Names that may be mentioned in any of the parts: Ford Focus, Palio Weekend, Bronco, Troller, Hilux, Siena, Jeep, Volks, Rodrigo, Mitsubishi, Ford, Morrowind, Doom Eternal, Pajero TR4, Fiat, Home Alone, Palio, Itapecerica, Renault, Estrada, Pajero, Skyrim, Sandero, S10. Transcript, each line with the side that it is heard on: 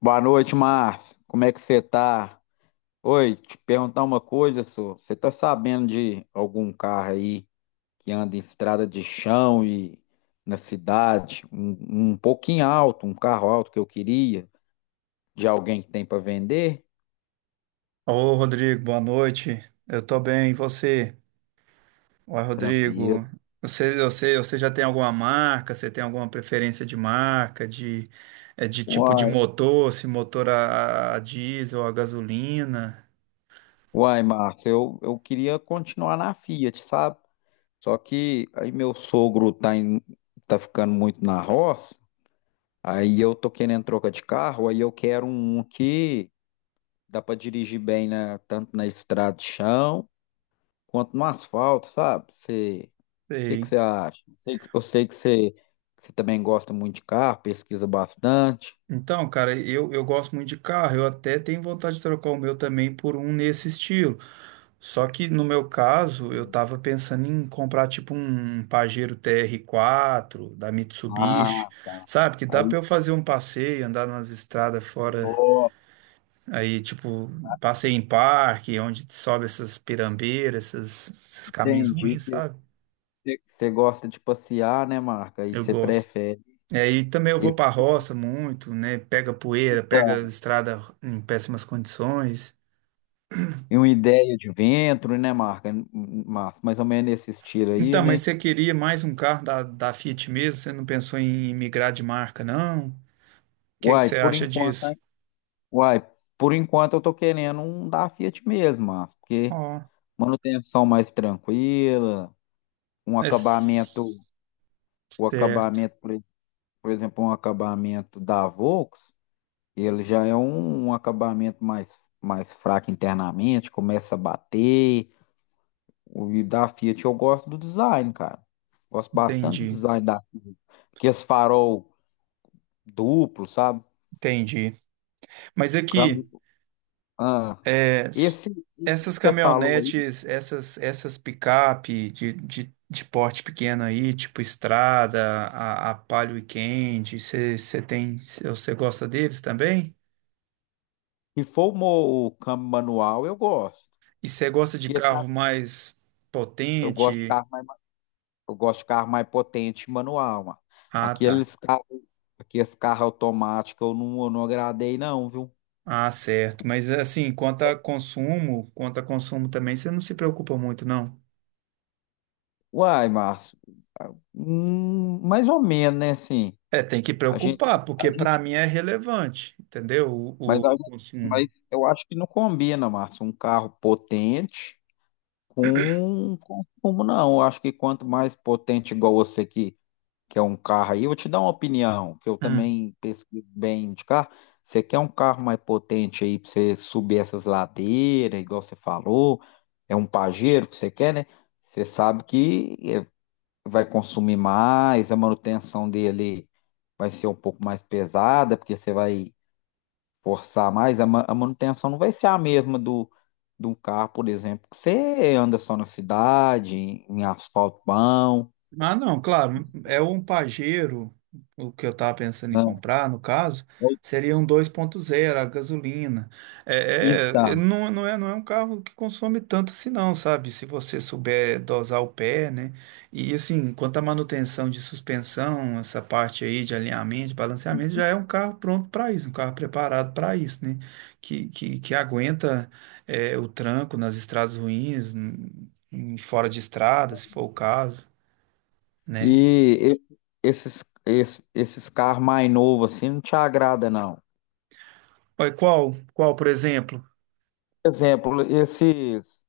left: Boa noite, Márcio. Como é que você tá? Oi, te perguntar uma coisa, senhor. Você tá sabendo de algum carro aí que anda em estrada de chão e na cidade, um pouquinho alto, um carro alto que eu queria, de alguém que tem para vender?
right: Ô, Rodrigo, boa noite. Eu tô bem, e você? Oi,
left: Tranquilo.
right: Rodrigo. Você já tem alguma marca? Você tem alguma preferência de marca, de, de tipo de
left: Uai,
right: motor, se motor a diesel, a gasolina?
left: uai, Márcio, eu queria continuar na Fiat, sabe? Só que aí meu sogro tá, tá ficando muito na roça, aí eu tô querendo troca de carro, aí eu quero um que dá pra dirigir bem na, tanto na estrada de chão quanto no asfalto, sabe? Você, o que que
right: Sei.
left: você acha? Eu sei que você também gosta muito de carro, pesquisa bastante.
right: Então, cara, eu gosto muito de carro. Eu até tenho vontade de trocar o meu também por um nesse estilo. Só que no meu caso, eu tava pensando em comprar tipo um Pajero TR4 da Mitsubishi,
left: Ah, tá.
right: sabe? Que dá
left: Aí,
right: pra eu fazer um passeio, andar nas estradas fora,
left: ó,
right: aí tipo, passeio em parque, onde sobe essas pirambeiras, esses caminhos
left: entendi.
right: ruins, sabe?
left: Você gosta de passear, né, Marca? E
right: Eu
left: você
right: gosto.
left: prefere
right: E aí também eu vou
left: e-
right: pra roça muito, né? Pega poeira, pega
left: então,
right: estrada em péssimas condições.
left: e uma ideia de ventre, né, Marca? Mas mais ou menos nesse estilo aí,
right: Então, mas
left: né?
right: você queria mais um carro da, da Fiat mesmo? Você não pensou em migrar de marca, não? Que
left: Uai,
right: você
left: por
right: acha
left: enquanto,
right: disso?
left: hein? Uai, por enquanto eu tô querendo um da Fiat mesmo, Márcio, porque
right: Ó,
left: manutenção mais tranquila, um
right: É
left: acabamento,
right: s-
left: o
right: certo,
left: acabamento, por exemplo, um acabamento da Volks, ele já é um acabamento mais, mais fraco internamente, começa a bater. O e da Fiat eu gosto do design, cara. Gosto bastante do
right: entendi,
left: design da Fiat. Que esse farol duplo, sabe?
right: entendi. Mas
left: Câmbio.
right: aqui,
left: Ah,
right: é, s-
left: esse, esse que
right: essas
left: você falou aí,
right: caminhonetes, essas picape de porte pequeno aí, tipo Estrada, a Palio Weekend, você tem, você gosta deles também?
left: se for o, o câmbio manual, eu gosto.
right: E você gosta de
left: Porque tá,
right: carro mais
left: eu gosto de
right: potente?
left: carro. Eu gosto de carro mais potente, manual, mano.
right: Ah, tá.
left: Aqueles carros, aqueles carros automáticos eu não agradei, não, viu?
right: Ah, certo. Mas assim, quanto a consumo também, você não se preocupa muito, não?
left: Uai, Márcio, mais ou menos, né, assim,
right: É, tem que preocupar,
left: a
right: porque para
left: gente,
right: mim é relevante, entendeu?
left: mas,
right: O consumo.
left: mas eu acho que não combina, Márcio, um carro potente com consumo, não, eu acho que quanto mais potente igual você que é um carro aí, eu vou te dar uma opinião, que eu
right: Hum.
left: também pesquiso bem de carro. Você quer um carro mais potente aí para você subir essas ladeiras, igual você falou? É um Pajero que você quer, né? Você sabe que vai consumir mais, a manutenção dele vai ser um pouco mais pesada, porque você vai forçar mais. A, a manutenção não vai ser a mesma do de um carro, por exemplo, que você anda só na cidade, em asfalto bom.
right: Ah, não, claro, é um Pajero, o que eu estava pensando em
left: Né?
right: comprar, no caso, seria um 2.0, a gasolina.
left: Então,
right: Não, não é, não é um carro que consome tanto assim não, sabe? Se você souber dosar o pé, né? E assim, quanto à manutenção de suspensão, essa parte aí de alinhamento, de balanceamento, já é um carro pronto para isso, um carro preparado para isso, né? Que aguenta é, o tranco nas estradas ruins, fora de estrada, se for o caso, né?
left: E e- esses, esses carros mais novos assim não te agrada, não.
right: Olha, qual, por exemplo?
left: Por exemplo, esses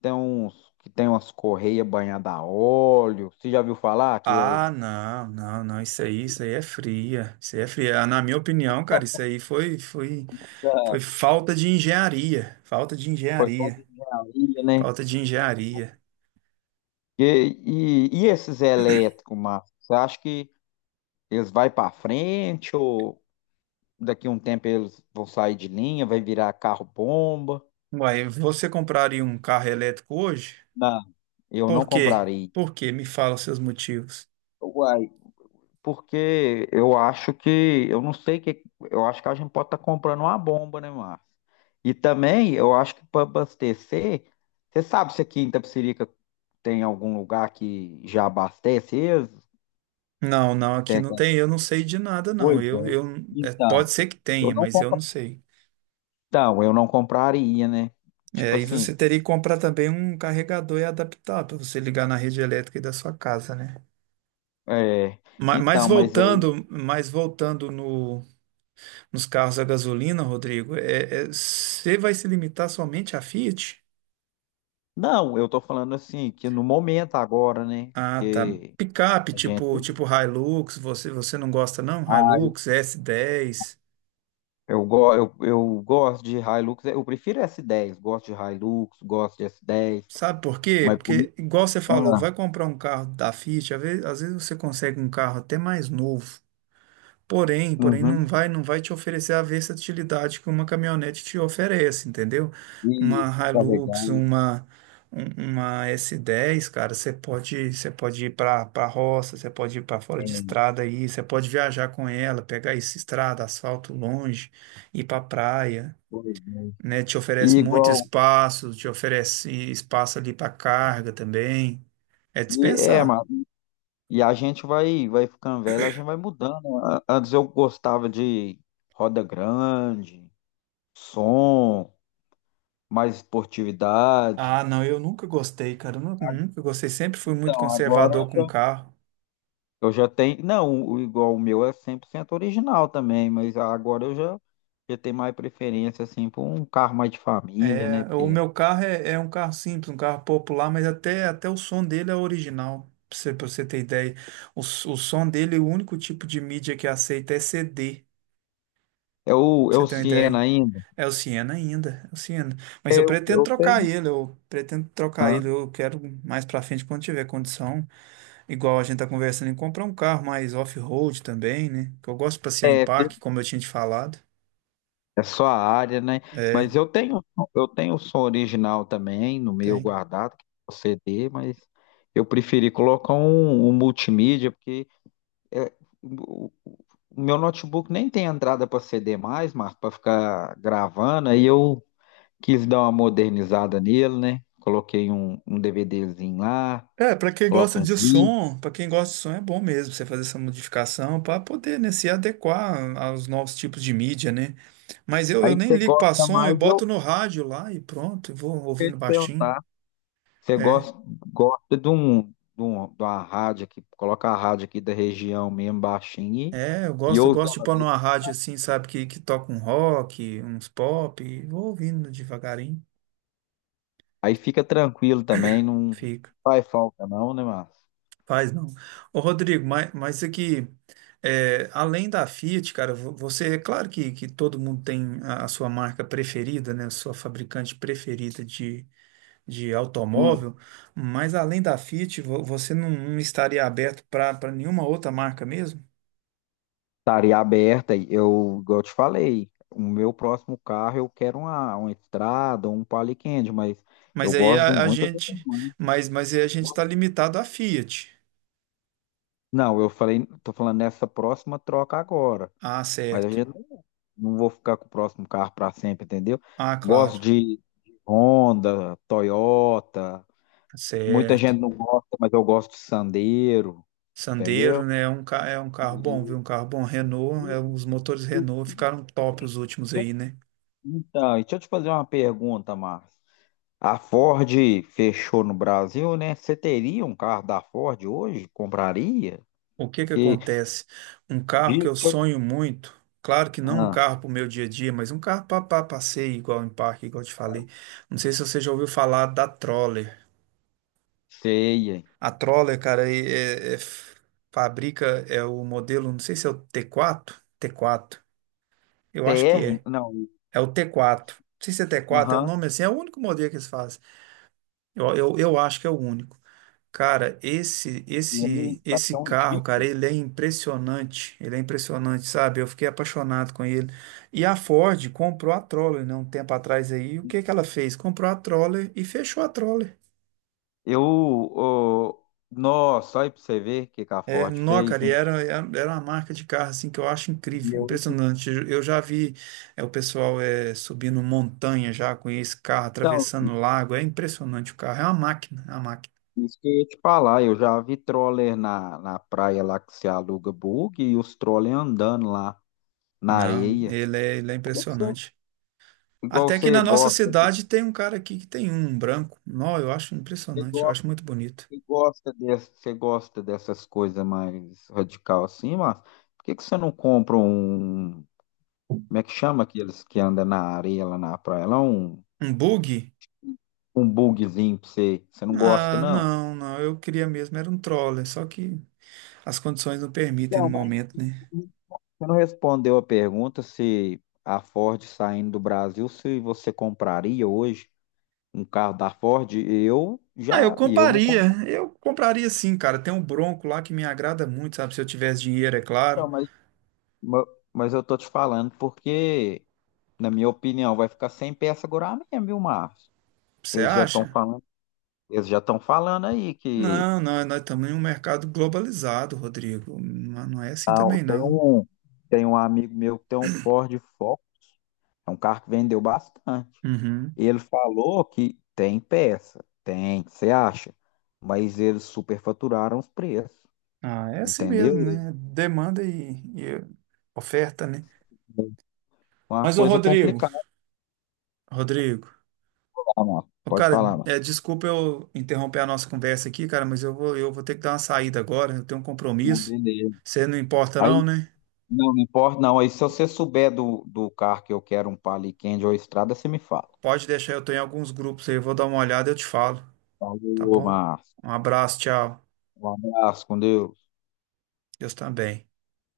left: tem uns que tem umas correias banhadas a óleo. Você já viu falar que
right: Ah, não, não, não, isso aí é fria, isso aí é fria. Ah, na minha opinião, cara, foi falta de engenharia,
left: foi só de engenharia, né?
right: falta de engenharia.
left: E, e esses elétricos, Márcio? Você acha que eles vão para frente ou daqui a um tempo eles vão sair de linha, vai virar carro bomba?
right: Uai, você compraria um carro elétrico hoje?
left: Não, eu não
right: Por quê?
left: comprarei.
right: Por quê? Me fala os seus motivos.
left: Porque eu não sei que, eu acho que a gente pode estar comprando uma bomba, né, Márcio? E também, eu acho que para abastecer, você sabe se aqui em Itapecerica tem algum lugar que já abastece eles?
right: Não, não, aqui
left: Tem
right: não
left: alguma
right: tem, eu não sei de nada, não.
left: coisa?
right: É,
left: Então,
right: pode ser que
left: eu
right: tenha,
left: não
right: mas eu
left: compro.
right: não sei.
left: Então, eu não compraria, né? Tipo
right: É, e
left: assim,
right: você teria que comprar também um carregador e adaptar para você ligar na rede elétrica aí da sua casa, né?
left: é,
right: Ma-
left: então, mas aí,
right: mas voltando no, nos carros a gasolina, Rodrigo, você vai se limitar somente a Fiat?
left: não, eu tô falando assim, que no momento agora, né?
right: Ah, tá.
left: Que
right: Picape,
left: a gente
right: tipo Hilux, você não gosta não? Hilux, S10.
left: Eu gosto de Hilux, eu prefiro S10, gosto de Hilux, gosto de S10,
right: Sabe por quê?
left: mas por...
right: Porque, igual você falou,
left: ah,
right: vai comprar um carro da Fiat, às vezes você consegue um carro até mais novo. Porém
left: uhum,
right: não vai, não vai te oferecer a versatilidade que uma caminhonete te oferece, entendeu?
left: e
right: Uma
left: carregar,
right: Hilux, uma S10, cara, você pode ir para roça, você pode ir para fora
left: é,
right: de estrada aí, você pode viajar com ela, pegar essa estrada, asfalto longe, ir para praia,
left: pois é.
right: né? Te
left: E
right: oferece muito
left: igual,
right: espaço, te oferece espaço ali para carga também. É
left: é,
right: dispensar.
left: mano, e a gente vai, vai ficando velho, a gente vai mudando. Antes eu gostava de roda grande, som, mais esportividade.
right: Ah, não, eu nunca gostei, cara. Nunca gostei. Sempre fui muito
left: Então, agora
right: conservador com carro.
left: eu já tenho. Não, o, igual o meu é 100% original também, mas já tenho mais preferência, assim, por um carro mais de família, né?
right: É, o
left: Porque
right: meu carro é um carro simples, um carro popular, mas até o som dele é original, pra você ter ideia. O som dele, o único tipo de mídia que aceita é CD,
left: é
right: pra
left: é
right: você
left: o
right: ter uma
left: Siena
right: ideia.
left: ainda.
right: É o Siena ainda, é o Siena. Mas eu pretendo
left: Eu
right: trocar
left: tenho.
right: ele, eu pretendo trocar
left: Hã?
right: ele. Eu quero mais pra frente, quando tiver condição, igual a gente tá conversando, em comprar um carro mais off-road também, né? Que eu gosto de passear em parque, como eu tinha te falado.
left: É só a área, né?
right: É,
left: Mas eu tenho o som original também no meu
right: tem.
left: guardado, que é o CD, mas eu preferi colocar um multimídia, porque é, o, o meu notebook nem tem entrada para CD mais, Marco, para ficar gravando, aí eu quis dar uma modernizada nele, né? Coloquei um DVDzinho lá,
right: É, pra quem
left: coloco
right: gosta
left: uns
right: de
left: vídeos.
right: som, pra quem gosta de som é bom mesmo você fazer essa modificação pra poder, né, se adequar aos novos tipos de mídia, né? Mas eu
left: Aí
right: nem
left: você
right: ligo pra
left: gosta
right: som, eu
left: mais, eu
right: boto
left: vou
right: no rádio lá e pronto, eu vou
left: te
right: ouvindo baixinho.
left: perguntar. Você
right: É,
left: gosta, gosta de um, de de uma rádio aqui, coloca a rádio aqui da região mesmo, baixinho, e
right: eu
left: ouve
right: gosto de
left: ela
right: pôr
left: ali.
right: numa rádio assim, sabe, que toca um rock, uns pop, e vou ouvindo devagarinho,
left: Aí fica tranquilo também, não
right: fica.
left: faz falta não, né, Márcio?
right: Faz não. Ô, Rodrigo, mas isso aqui, é, além da Fiat, cara, você, é claro que todo mundo tem a sua marca preferida, né? A sua fabricante preferida de
left: Hum.
right: automóvel, mas além da Fiat, você não, não estaria aberto para nenhuma outra marca mesmo?
left: Estaria aberta, e eu, igual eu te falei, o meu próximo carro eu quero uma estrada, um Palio Quente, mas eu
right: Mas aí
left: gosto de
right: a, a
left: muitas outras
right: gente,
left: marcas.
right: mas aí a gente está limitado à Fiat.
left: Não, eu falei, tô falando nessa próxima troca agora.
right: Ah,
left: Mas a
right: certo.
left: gente não, não vou ficar com o próximo carro para sempre, entendeu?
right: Ah, claro.
left: Gosto de Honda, Toyota. Muita
right: Certo.
left: gente não gosta, mas eu gosto de Sandero,
right: Sandero,
left: entendeu?
right: né? É um, é um carro bom, viu?
left: E,
right: Um carro bom. Renault,
left: e-
right: é, os motores
left: e-
right: Renault ficaram top os últimos
left: deixa-
right: aí, né?
left: então, e deixa eu te fazer uma pergunta, Márcio. A Ford fechou no Brasil, né? Você teria um carro da Ford hoje? Compraria?
right: O que que
left: Porque,
right: acontece? Um carro que
left: vi
right: eu
left: que eu te-
right: sonho muito, claro que não um
left: Ah,
right: carro para o meu dia a dia, mas um carro para passeio, igual em parque, igual eu te falei. Não sei se você já ouviu falar da Troller.
left: sei, hein?
right: A Troller, cara, fabrica, é o modelo, não sei se é o T4, eu acho que
left: TR?
right: é.
left: Não.
right: É o T4. Não sei se é T4, é o
left: Aham.
right: nome assim, é o único modelo que eles fazem. Eu acho que é o único. Cara, esse
left: E
right: esse
left: ele
right: esse
left: bateu um
right: carro,
left: Jeep.
right: cara, ele é impressionante. Ele é impressionante, sabe? Eu fiquei apaixonado com ele. E a Ford comprou a Troller, né, um tempo atrás aí. E o
left: Né?
right: que que ela fez? Comprou a Troller e fechou a Troller.
left: Eu, ô, nossa, olha aí pra você ver o que que a
right: É,
left: Ford
right: nó,
left: fez,
right: cara, e
left: hein?
right: era uma marca de carro assim que eu acho
left: E
right: incrível,
left: eu,
right: impressionante. Eu já vi o pessoal é, subindo montanha já com esse carro,
left: então,
right: atravessando lago. É impressionante o carro, é uma máquina, é uma máquina.
left: isso que eu ia te falar, eu já vi troller na, na praia lá que se aluga bug e os troller andando lá na
right: Não,
left: areia.
right: ele é
left: Que
right: impressionante.
left: Igual
right: Até que
left: você
right: na nossa
left: gosta, de-
right: cidade tem um cara aqui que tem um branco. Não, eu acho
left: você
right: impressionante, eu
left: gosta,
right: acho muito bonito.
left: você gosta desse, você gosta dessas coisas mais radical assim, mas por que que você não compra um, como é que chama aqueles que andam na areia lá na praia? Lá um
right: Um bug?
left: um bugzinho pra você. Você não gosta,
right: Ah,
left: não?
right: não, não, eu queria mesmo, era um troller, só que as condições não permitem no
left: Não, mas
right: momento, né?
left: você não respondeu a pergunta se a Ford saindo do Brasil, se você compraria hoje um carro da Ford? Eu
right: Ah,
left: já, eu não compro,
right: eu compraria sim, cara. Tem um Bronco lá que me agrada muito, sabe? Se eu tivesse dinheiro, é claro.
left: não, mas, ma- mas eu tô te falando porque, na minha opinião, vai ficar sem peça agora mesmo, viu, Márcio?
right: Você
left: Eles já estão
right: acha?
left: falando, eles já estão falando aí que
right: Não, não, nós estamos em um mercado globalizado, Rodrigo. Não é assim
left: ah,
right: também,
left: tem
right: não.
left: um, tem um amigo meu que tem um Ford Focus, é um carro que vendeu bastante.
right: Uhum.
left: Ele falou que tem peça, tem, você acha? Mas eles superfaturaram os preços,
right: Ah, é assim
left: entendeu?
right: mesmo, né? Demanda e oferta, né?
left: É uma
right: Mas, ô
left: coisa
right: Rodrigo,
left: complicada,
right: Rodrigo,
left: Márcio.
right: ô,
left: Pode
right: cara,
left: falar,
right: é,
left: Márcio.
right: desculpa eu interromper a nossa conversa aqui, cara, mas eu vou ter que dar uma saída agora, eu tenho um
left: Não,
right: compromisso.
left: beleza.
right: Você não importa
left: Aí,
right: não, né?
left: não, não importa, não. Aí, se você souber do, do carro que eu quero, um Palio Candy ou Estrada, você me fala.
right: Pode deixar, eu tô em alguns grupos aí, eu vou dar uma olhada e eu te falo, tá
left: Falou,
right: bom?
left: Márcio.
right: Um abraço, tchau.
left: Um abraço, com Deus.
right: Deus também.